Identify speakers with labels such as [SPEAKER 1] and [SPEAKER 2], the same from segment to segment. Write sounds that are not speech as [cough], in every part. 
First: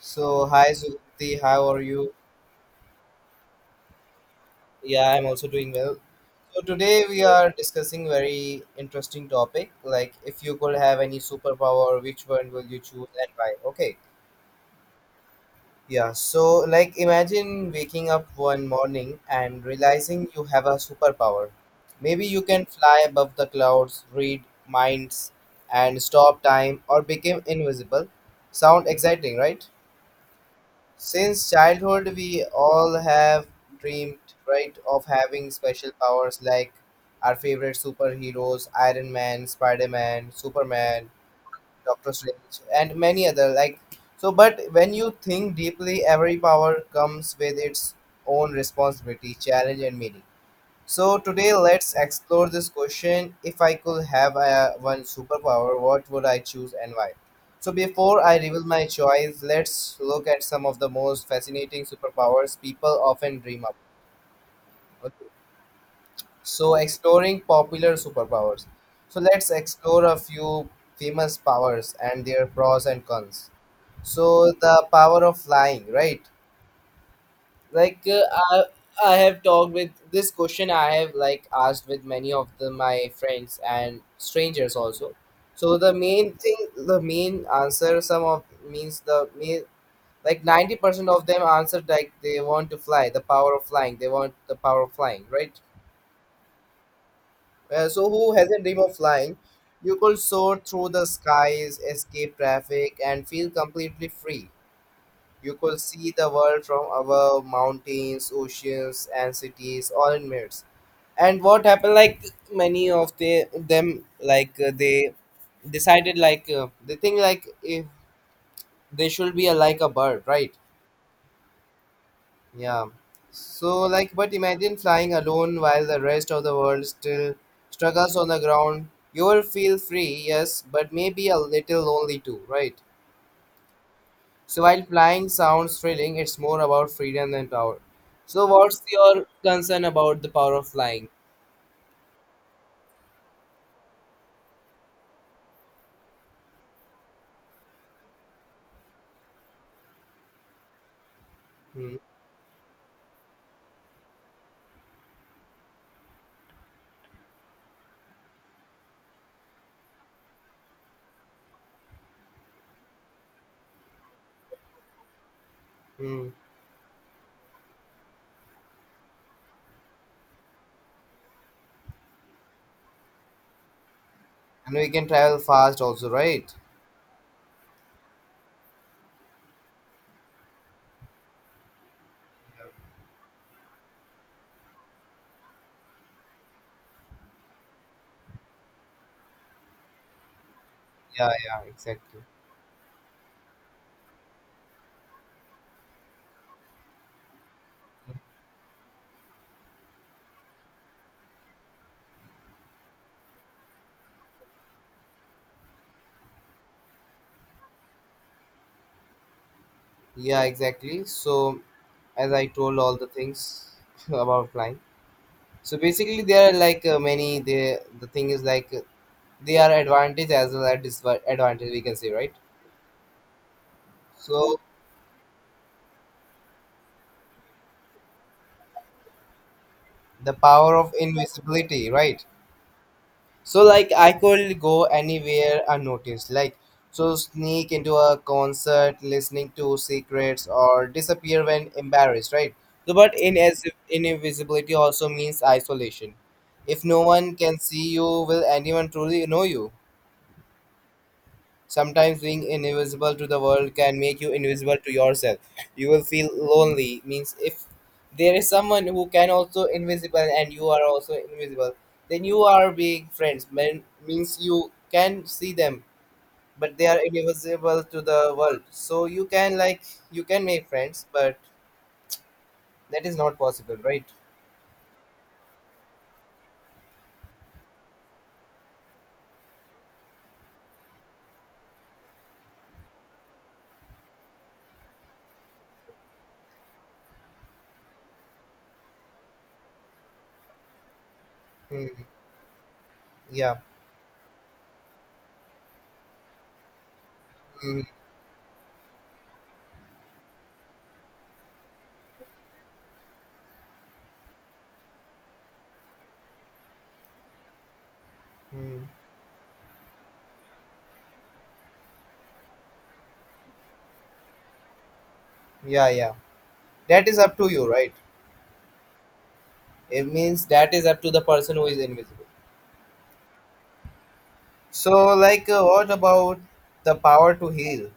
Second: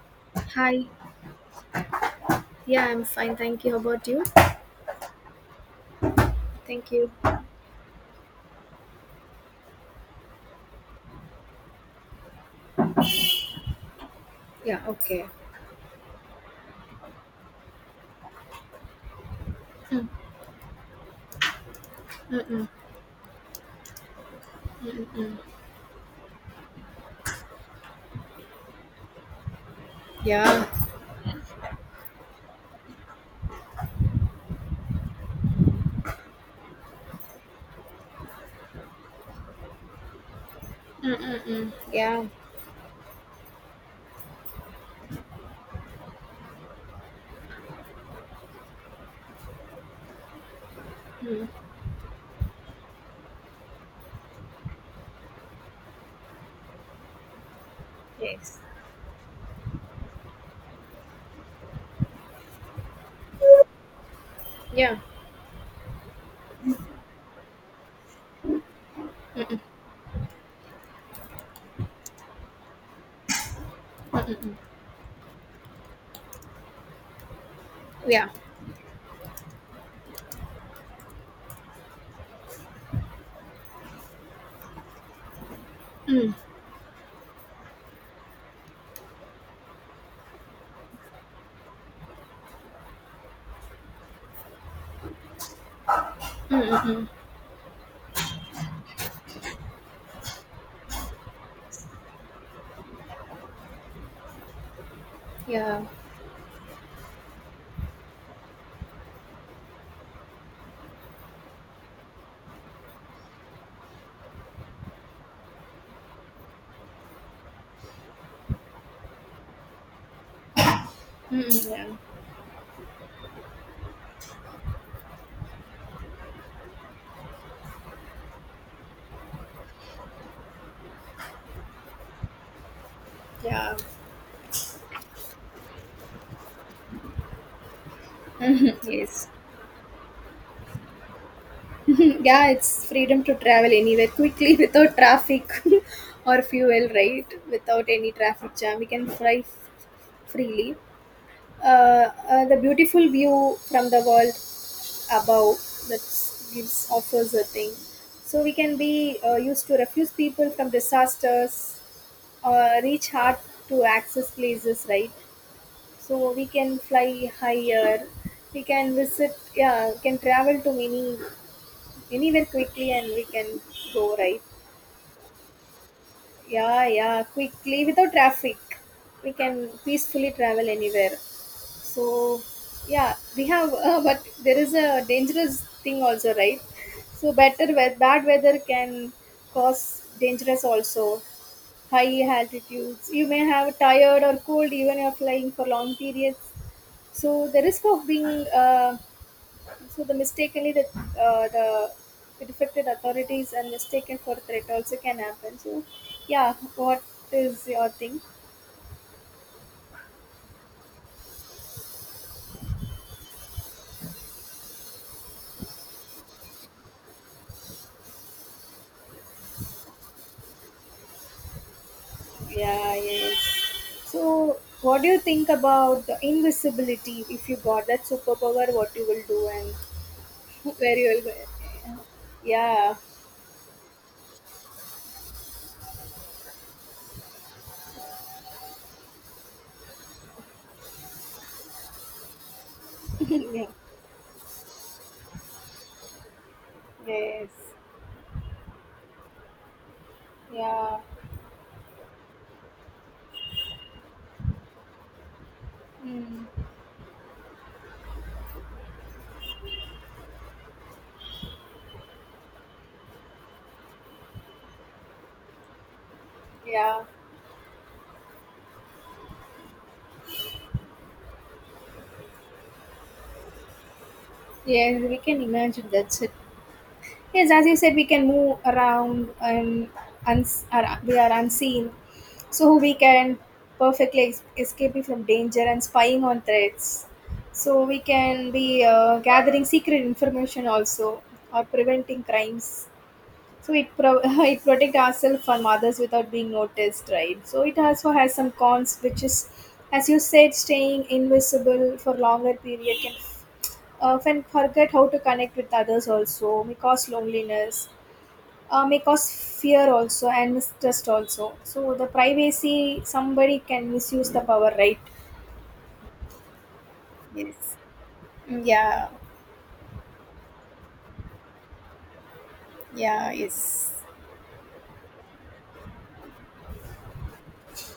[SPEAKER 1] So, hi
[SPEAKER 2] Hi.
[SPEAKER 1] Zulti, how are you?
[SPEAKER 2] Yeah, I'm fine. Thank you. How about you?
[SPEAKER 1] Yeah, I'm also doing well. So
[SPEAKER 2] Thank
[SPEAKER 1] today
[SPEAKER 2] you.
[SPEAKER 1] we are discussing very interesting topic, like if you could have any superpower, which one will you choose and why? Okay.
[SPEAKER 2] Yeah, okay.
[SPEAKER 1] Yeah, so like imagine waking up one morning and
[SPEAKER 2] Mm,
[SPEAKER 1] realizing you have a superpower. Maybe
[SPEAKER 2] mm,
[SPEAKER 1] you can
[SPEAKER 2] mm,
[SPEAKER 1] fly above the clouds, read
[SPEAKER 2] mm,
[SPEAKER 1] minds,
[SPEAKER 2] mm.
[SPEAKER 1] and stop time or become invisible. Sound exciting, right?
[SPEAKER 2] Yeah,
[SPEAKER 1] Since childhood, we all have dreamed, right, of having special powers like our favorite superheroes, Iron Man, Spider Man, Superman,
[SPEAKER 2] mm, mm, mm,
[SPEAKER 1] Doctor
[SPEAKER 2] yeah,
[SPEAKER 1] Strange, and many other. Like, so, but when you think deeply, every power comes with its own responsibility, challenge, and meaning. So
[SPEAKER 2] mm,
[SPEAKER 1] today let's explore this question. If I could have one superpower, what would I choose and why? So before I
[SPEAKER 2] yes.
[SPEAKER 1] reveal my choice, let's look at some of the most fascinating superpowers people often dream up.
[SPEAKER 2] Yeah,
[SPEAKER 1] Okay. So exploring popular superpowers. So let's explore a few famous powers and their pros and cons.
[SPEAKER 2] mm, mm,
[SPEAKER 1] So
[SPEAKER 2] mm.
[SPEAKER 1] the power of flying, right? Like,
[SPEAKER 2] Yeah,
[SPEAKER 1] I, I have talked with this question I have, like, asked with many of the my friends and strangers also. So the main
[SPEAKER 2] mm,
[SPEAKER 1] thing, the main answer, some of means the main, like, 90% of them answered, like they want to fly, the power of flying, they want the power of flying, right?
[SPEAKER 2] mm, mm, mm.
[SPEAKER 1] So who has a dream of flying? You could soar through the skies, escape traffic, and feel completely free. You could
[SPEAKER 2] Yeah,
[SPEAKER 1] see the world from above, mountains, oceans, and cities, all in minutes. And what happened, like many of the them, like, they decided, like, they think, like if they should be like a bird, right?
[SPEAKER 2] mm, mm, yeah,
[SPEAKER 1] Yeah. So, like, but imagine flying alone while the rest of the world still struggles on the ground. You will feel free, yes, but maybe a little lonely too, right?
[SPEAKER 2] yeah,
[SPEAKER 1] So while flying sounds thrilling, it's more about freedom than power. So
[SPEAKER 2] mm.
[SPEAKER 1] what's your
[SPEAKER 2] Yes. [laughs]
[SPEAKER 1] concern about the power of flying?
[SPEAKER 2] Yeah, it's freedom to travel anywhere quickly [laughs] without traffic [laughs] or fuel, right? Without any traffic jam, we can freely.
[SPEAKER 1] Hmm.
[SPEAKER 2] The beautiful view from the world above that gives offers a thing, so we can be used to refuse people from disasters or reach hard to access places, right?
[SPEAKER 1] Hmm.
[SPEAKER 2] So we can fly higher, we can visit, yeah, can travel to many, anywhere quickly, and we can go, right?
[SPEAKER 1] And we can travel fast also, right?
[SPEAKER 2] Yeah, yeah, quickly without traffic, we can peacefully travel anywhere. So yeah, we have [laughs] but there is a dangerous thing also, right? So bad weather can cause dangerous also.
[SPEAKER 1] Yeah, yeah,
[SPEAKER 2] High
[SPEAKER 1] exactly.
[SPEAKER 2] altitudes, you may have tired or cold even if flying for long periods. So the risk of being uh, so the mistakenly uh, the defected authorities and mistaken for threat also can happen. So yeah, what is your thing?
[SPEAKER 1] Yeah, exactly. So as I told all the things [laughs] about flying. So basically, there are, like, many. The thing is, like, they are advantage as well as disadvantage. We can say, right?
[SPEAKER 2] Yeah, yes. So,
[SPEAKER 1] So
[SPEAKER 2] what do you think about the invisibility? If you got that superpower, what you will do and
[SPEAKER 1] the power
[SPEAKER 2] [laughs]
[SPEAKER 1] of
[SPEAKER 2] where you will
[SPEAKER 1] invisibility,
[SPEAKER 2] go?
[SPEAKER 1] right?
[SPEAKER 2] Yeah.
[SPEAKER 1] So like I could go anywhere unnoticed, like so sneak into a concert, listening to secrets, or disappear when embarrassed, right? So, but
[SPEAKER 2] [laughs]
[SPEAKER 1] in as
[SPEAKER 2] Yeah.
[SPEAKER 1] invisibility also means isolation. If no one
[SPEAKER 2] Yes.
[SPEAKER 1] can see you, will anyone truly know you?
[SPEAKER 2] Yeah.
[SPEAKER 1] Sometimes being invisible to the world can make you invisible to yourself. You will feel
[SPEAKER 2] Mm.
[SPEAKER 1] lonely. Means if there is someone who can also invisible and you are also invisible, then you are being friends. Means you can see them, but they are
[SPEAKER 2] Yeah.
[SPEAKER 1] invisible to the world. So you can make friends, but that is not possible, right?
[SPEAKER 2] Yes, we can imagine. That's it. Yes, as you said, we can move around and we are unseen. So we can perfectly escaping from danger and spying on threats. So we can be gathering secret information also or
[SPEAKER 1] Hmm.
[SPEAKER 2] preventing crimes.
[SPEAKER 1] Yeah.
[SPEAKER 2] So it [laughs] it protect ourselves from others without being noticed, right? So it
[SPEAKER 1] Hmm.
[SPEAKER 2] also has some cons, which is, as you said, staying invisible for longer period can often forget how to connect with others, also may cause loneliness.
[SPEAKER 1] Hmm.
[SPEAKER 2] May cause fear also and mistrust also. So the privacy, somebody can misuse the power, right?
[SPEAKER 1] Yeah. Yeah. That is up to you,
[SPEAKER 2] Yes.
[SPEAKER 1] right?
[SPEAKER 2] Mm, yeah.
[SPEAKER 1] It means that is up to the person who is invisible.
[SPEAKER 2] Yeah. Yes.
[SPEAKER 1] So, like, what about the power to heal?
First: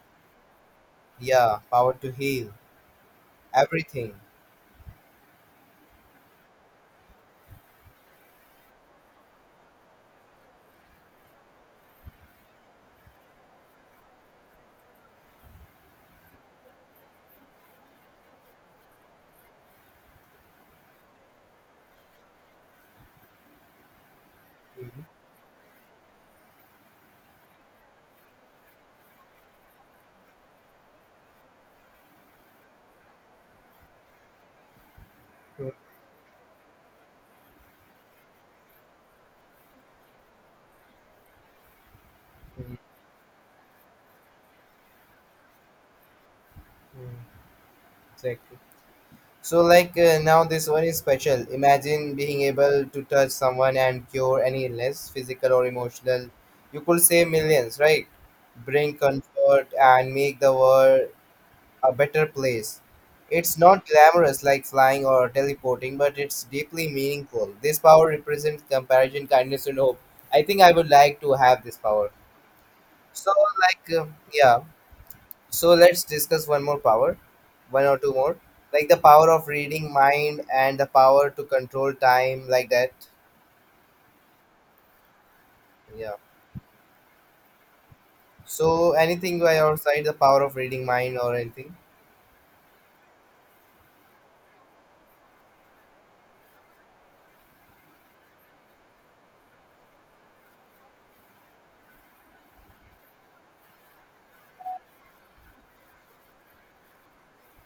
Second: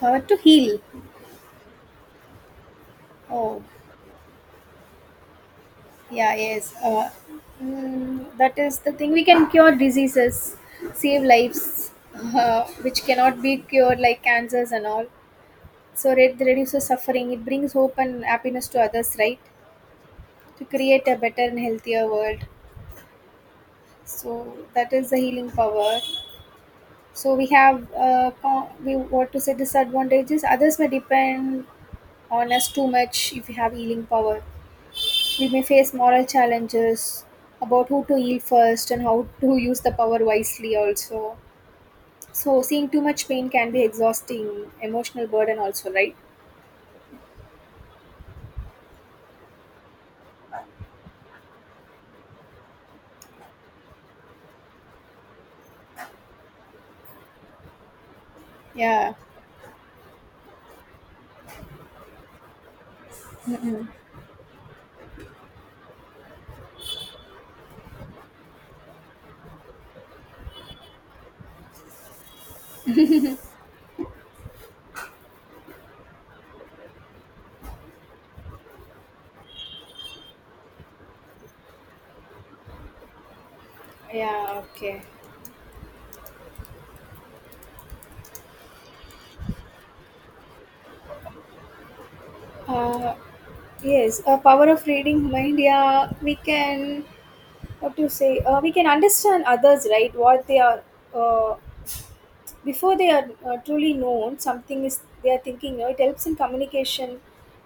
[SPEAKER 2] Power to heal.
[SPEAKER 1] Yeah, power to heal
[SPEAKER 2] Oh.
[SPEAKER 1] everything.
[SPEAKER 2] Yeah. Yes. Mm, that is the thing. We can cure diseases, save lives, [laughs] which cannot be cured like cancers and all. So it reduces suffering. It brings hope and happiness to others, right? To create a better and healthier world. So that
[SPEAKER 1] Mhm.
[SPEAKER 2] is the healing power. So we have we what to say disadvantages. Others may depend on us too much if we have healing power. We may
[SPEAKER 1] Mhm.
[SPEAKER 2] face moral challenges about who to heal first and how to use the power wisely also. So
[SPEAKER 1] Mhm.
[SPEAKER 2] seeing too much pain can be exhausting, emotional burden also, right?
[SPEAKER 1] Mhm. Exactly. So, like, now this one is special. Imagine being able to touch someone and cure any illness, physical or emotional. You could save millions, right? Bring
[SPEAKER 2] Yeah,
[SPEAKER 1] comfort and make the world a better place. It's not glamorous like flying or teleporting, but it's deeply meaningful. This power represents compassion, kindness, and hope. I think I would like to have this power. So, like, yeah. So let's discuss one more power, one or two more, like the power of reading mind and the power to control time, like that.
[SPEAKER 2] yeah, okay.
[SPEAKER 1] Yeah. So, anything by your side, the power of reading mind or anything?
[SPEAKER 2] Uh, yes, a power of reading mind. Yeah, we can, what do you say? We can understand others, right? What they are, uh, before they are truly known something is they are thinking, you know, it helps in communication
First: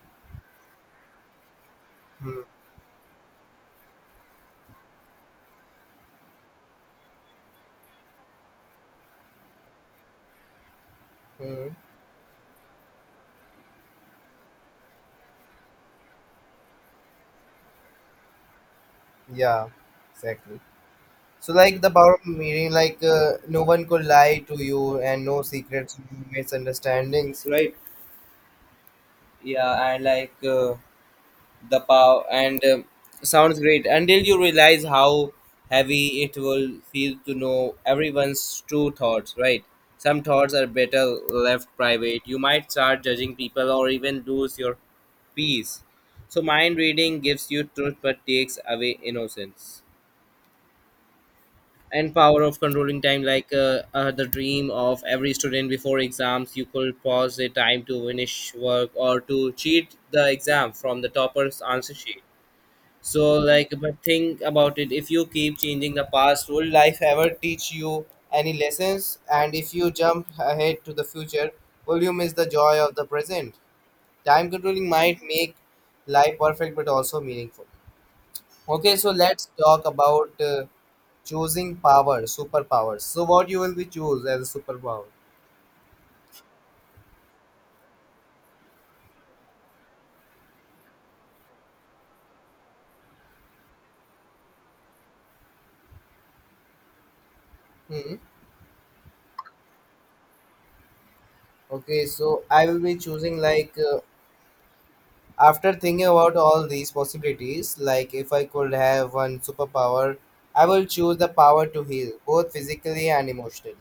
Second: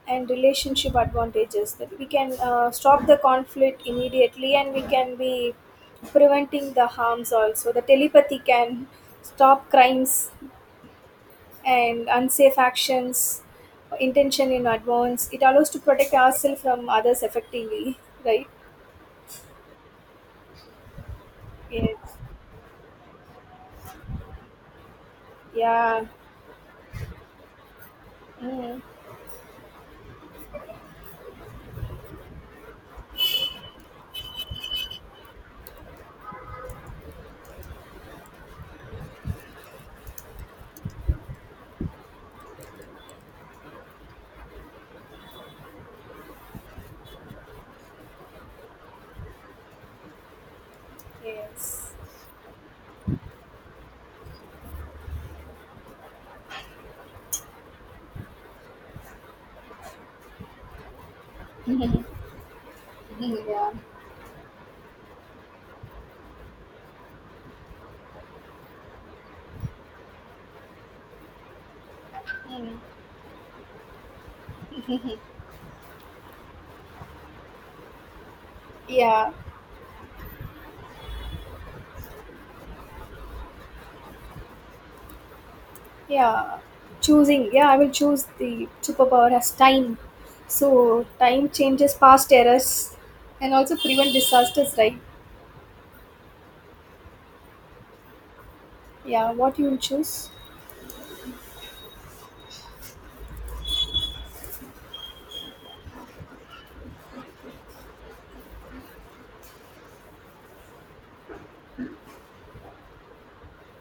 [SPEAKER 2] and relationship advantages that we can
[SPEAKER 1] Hmm.
[SPEAKER 2] stop the conflict immediately, and we can be preventing the harms also. The telepathy can stop crimes
[SPEAKER 1] Hmm.
[SPEAKER 2] and unsafe actions intention in advance. It allows to protect ourselves from others effectively, right?
[SPEAKER 1] Yeah. Exactly. So like the power
[SPEAKER 2] Yes,
[SPEAKER 1] of meaning, like, no one could lie to you, and no secrets,
[SPEAKER 2] yeah.
[SPEAKER 1] no misunderstandings, right?
[SPEAKER 2] Mm.
[SPEAKER 1] Yeah, and like, the power, and, sounds great until you realize how heavy it will feel to know everyone's true thoughts, right? Some thoughts are better left private. You might start judging people or even lose your peace. So mind reading gives you truth but takes away innocence.
[SPEAKER 2] Yes.
[SPEAKER 1] And power of controlling time, like, the dream of every student before exams. You could pause the time to finish work or to cheat the exam from the topper's answer sheet. So,
[SPEAKER 2] [laughs]
[SPEAKER 1] like,
[SPEAKER 2] Yeah,
[SPEAKER 1] but think about it, if you keep changing the past, will life ever teach you any lessons? And if you jump ahead to the future, will you miss the joy of the present? Time controlling might make life perfect, but also meaningful. Okay, so
[SPEAKER 2] yeah.
[SPEAKER 1] let's talk about, choosing power, superpowers. So, what you will be choose as a superpower?
[SPEAKER 2] Yeah, choosing. Yeah, I will choose the superpower as time. So time changes past errors and also prevent disasters, right?
[SPEAKER 1] Hmm.
[SPEAKER 2] Yeah, what you will choose?
[SPEAKER 1] Okay, so I will be choosing, like, after thinking about all these possibilities, like if I could have one superpower, I will choose the power to heal both physically and emotionally.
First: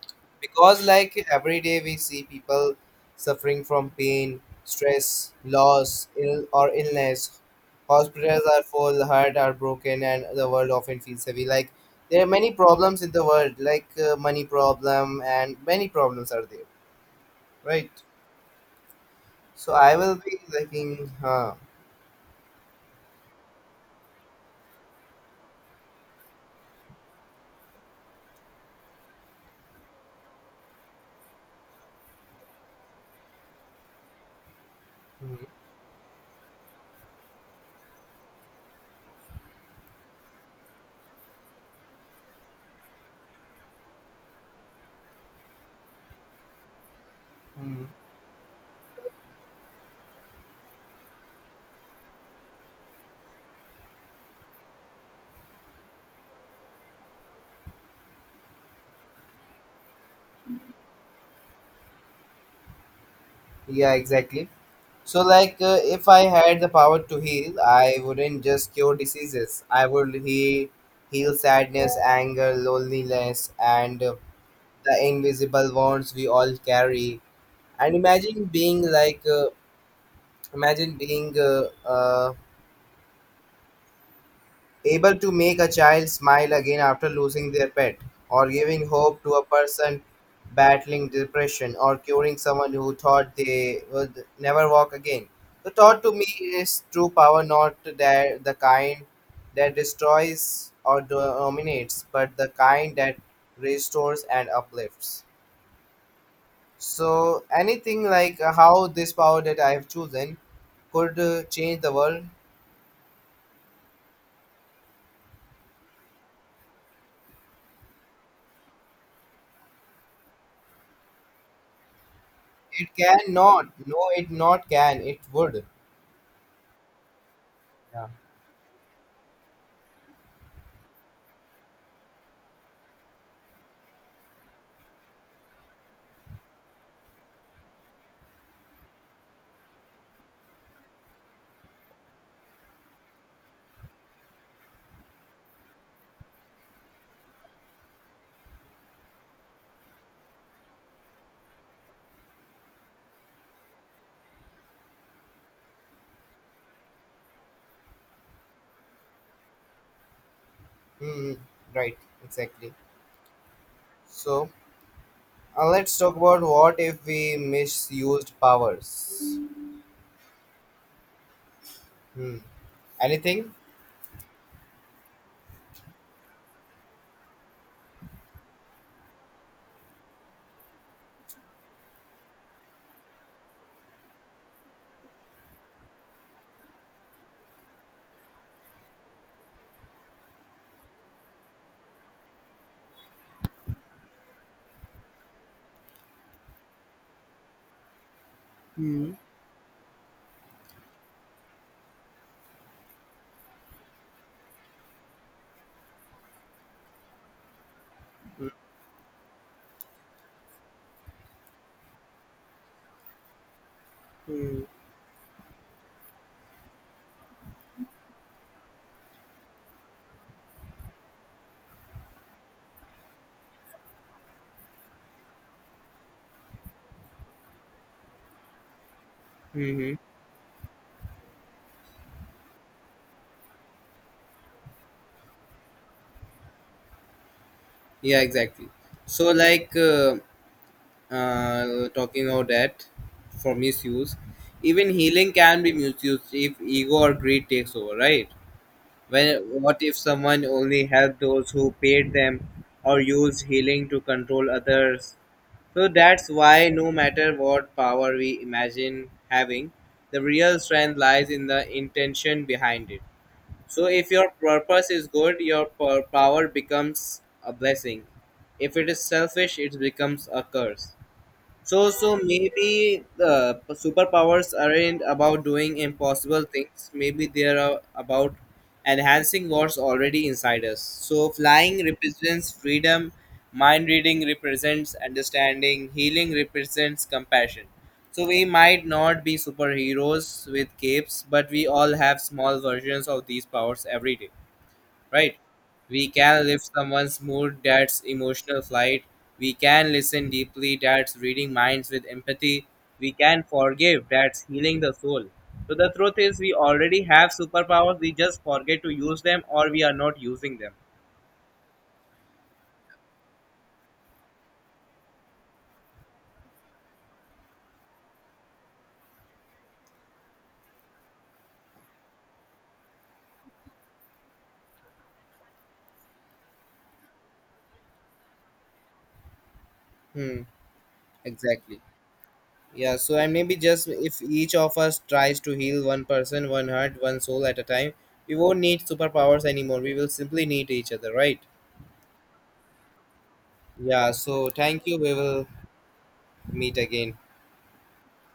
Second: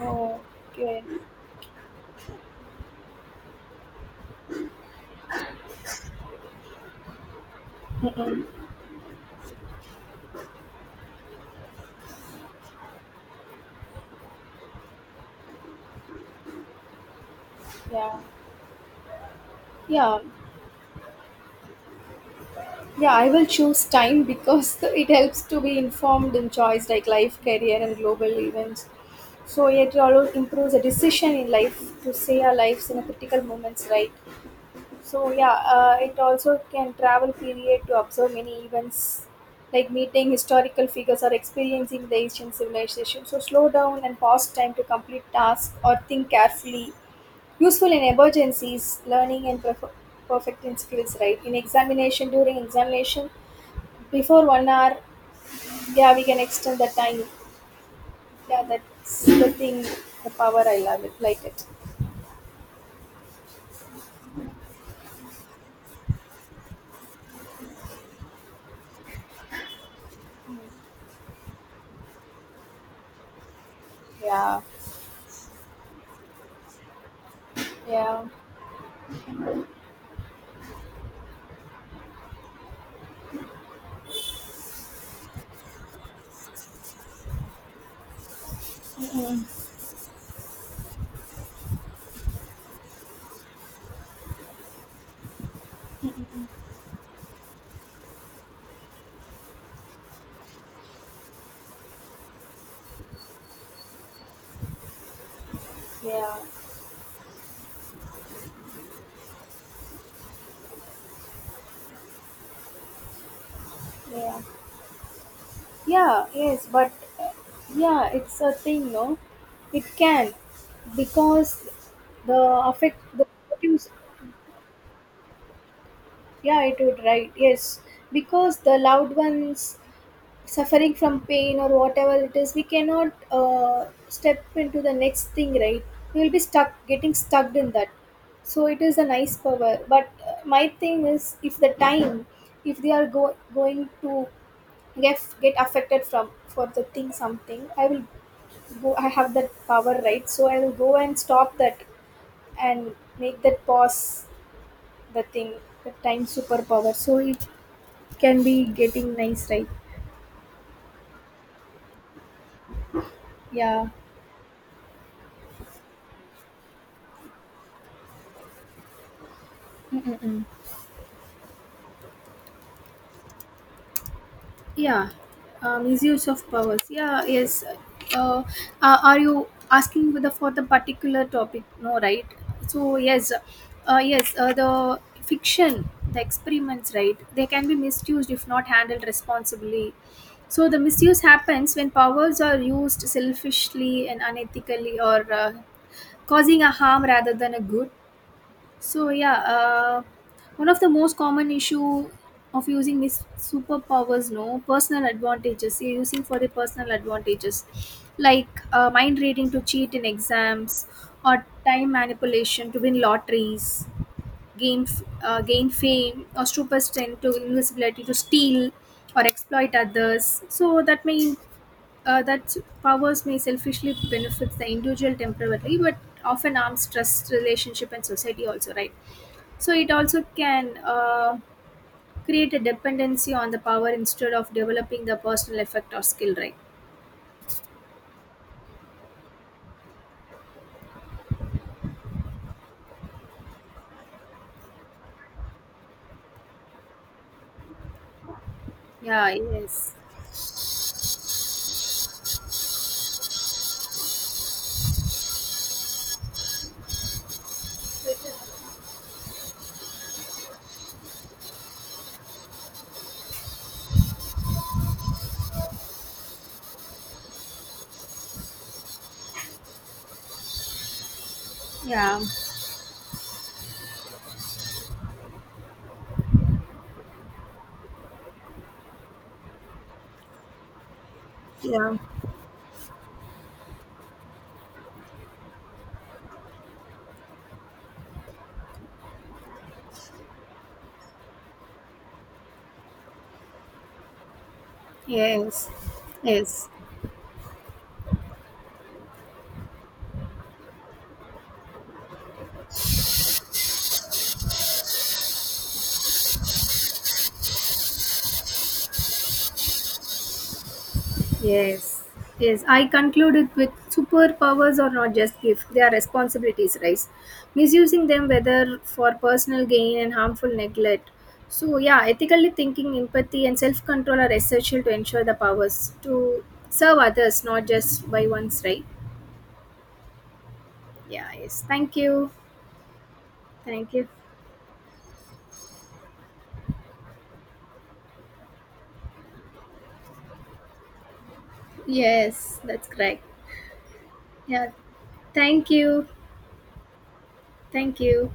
[SPEAKER 2] Oh,
[SPEAKER 1] Because
[SPEAKER 2] okay.
[SPEAKER 1] like every day we see people suffering from pain, stress, loss, ill or illness. Hospitals are full, heart are broken, and the world often feels heavy, like there are many problems in the world, like, money problem, and many problems are there, right?
[SPEAKER 2] Yeah,
[SPEAKER 1] So I will
[SPEAKER 2] yeah,
[SPEAKER 1] be liking, uh,
[SPEAKER 2] yeah. I will choose time because [laughs] it helps to be informed in choice like life, career, and global events. So it also improves a decision in life to save our lives in a critical moments, right? So
[SPEAKER 1] mhm.
[SPEAKER 2] yeah, it also can travel period to observe many events like meeting historical figures or experiencing the ancient civilization. So slow down and pause time to complete tasks or think carefully.
[SPEAKER 1] Mhm.
[SPEAKER 2] Useful in emergencies, learning and perfecting skills, right? In examination, during examination, before 1 hour, yeah, we can extend the time. Yeah, that's the thing, the power I love it, like it.
[SPEAKER 1] Yeah, exactly. So, like, if I had the power to heal, I wouldn't just cure diseases. I would heal sadness, anger, loneliness, and,
[SPEAKER 2] Yeah,
[SPEAKER 1] the invisible wounds we all carry. And
[SPEAKER 2] yeah,
[SPEAKER 1] imagine being able to make a child smile again after losing their pet, or giving hope to a person battling depression, or curing someone who thought they would never walk again. The thought to me is true power, not that the kind that destroys or dominates, but the kind that restores and uplifts.
[SPEAKER 2] yeah,
[SPEAKER 1] So, anything like, how this power that I have chosen could, change the world,
[SPEAKER 2] yeah. Yeah, yes, but uh, yeah, it's a thing, no? It can because the
[SPEAKER 1] it
[SPEAKER 2] affect the
[SPEAKER 1] cannot.
[SPEAKER 2] produce.
[SPEAKER 1] No, it not can. It would.
[SPEAKER 2] Yeah, it would, right? Yes,
[SPEAKER 1] Yeah.
[SPEAKER 2] because the loved ones suffering from pain or whatever it is, we cannot step into the next thing, right? We will be stuck, getting stuck in that. So it is a nice power, but my thing is, if the time, if they are going to get affected from for the thing something, I will go, I have that power, right? So I'll go and stop that and make that pause, the thing, the time superpower, so it can be getting nice, right?
[SPEAKER 1] Hmm. Right, exactly.
[SPEAKER 2] Yeah.
[SPEAKER 1] So, let's talk about what if we misused powers. Hmm. Anything?
[SPEAKER 2] Yeah, misuse of powers. Yeah, yes. Uh, are you asking for the particular topic? No, right? So yes, yes. The fiction, the experiments, right? They can be misused if not handled responsibly. So the misuse happens when powers are used selfishly and unethically, or causing a harm rather than a good. So
[SPEAKER 1] Hmm.
[SPEAKER 2] yeah, one of the most common issue of using is superpowers, no personal advantages. You're using for the personal advantages,
[SPEAKER 1] Hmm.
[SPEAKER 2] like mind reading to cheat in exams, or time manipulation to win lotteries,
[SPEAKER 1] Hmm.
[SPEAKER 2] gain fame, or super strength to invisibility to steal or exploit others. So that may that powers may selfishly benefit the individual temporarily, but often harms trust, relationship, and society also, right? So it
[SPEAKER 1] Hmm.
[SPEAKER 2] also can create a dependency on the power instead of developing the personal effect or skill, right?
[SPEAKER 1] Yeah, exactly. So, like, talking about that for misuse, even healing can be misused if ego or greed takes over, right?
[SPEAKER 2] Yeah,
[SPEAKER 1] When what
[SPEAKER 2] yes.
[SPEAKER 1] if someone only helped those who paid them or used healing to control others? So that's why, no matter what power we imagine having, the real strength lies in the intention behind it. So, if your purpose is good, your power becomes a blessing. If it is selfish, it becomes a curse. So,
[SPEAKER 2] Yeah,
[SPEAKER 1] maybe the superpowers aren't about doing impossible things. Maybe they're, about enhancing what's already inside us. So, flying
[SPEAKER 2] yeah,
[SPEAKER 1] represents freedom, mind reading represents understanding, healing represents compassion. So, we might not be superheroes with capes, but we all have small versions of these powers every day, right?
[SPEAKER 2] yes,
[SPEAKER 1] We can
[SPEAKER 2] yes,
[SPEAKER 1] lift someone's mood, that's emotional flight. We can listen deeply, that's reading minds with empathy. We can forgive, that's healing the soul. So the truth is, we already have superpowers, we just forget to use them or we are not using them.
[SPEAKER 2] yes, yes. I concluded with superpowers are not just gifts, they are responsibilities, right? Misusing them, whether for personal gain and harmful neglect. So, yeah, ethically thinking, empathy, and self control are essential to ensure the powers to serve others, not just by one's right.
[SPEAKER 1] Hmm,
[SPEAKER 2] Yeah, yes.
[SPEAKER 1] exactly.
[SPEAKER 2] Thank you.
[SPEAKER 1] Yeah, so and maybe just
[SPEAKER 2] Thank you.
[SPEAKER 1] if each of us tries to heal one person, one heart, one soul at a time, we won't need superpowers anymore. We will simply need each other, right?
[SPEAKER 2] Yes, that's correct.
[SPEAKER 1] Yeah, so
[SPEAKER 2] Yeah,
[SPEAKER 1] thank you. We will
[SPEAKER 2] thank you.
[SPEAKER 1] meet again.
[SPEAKER 2] Thank you.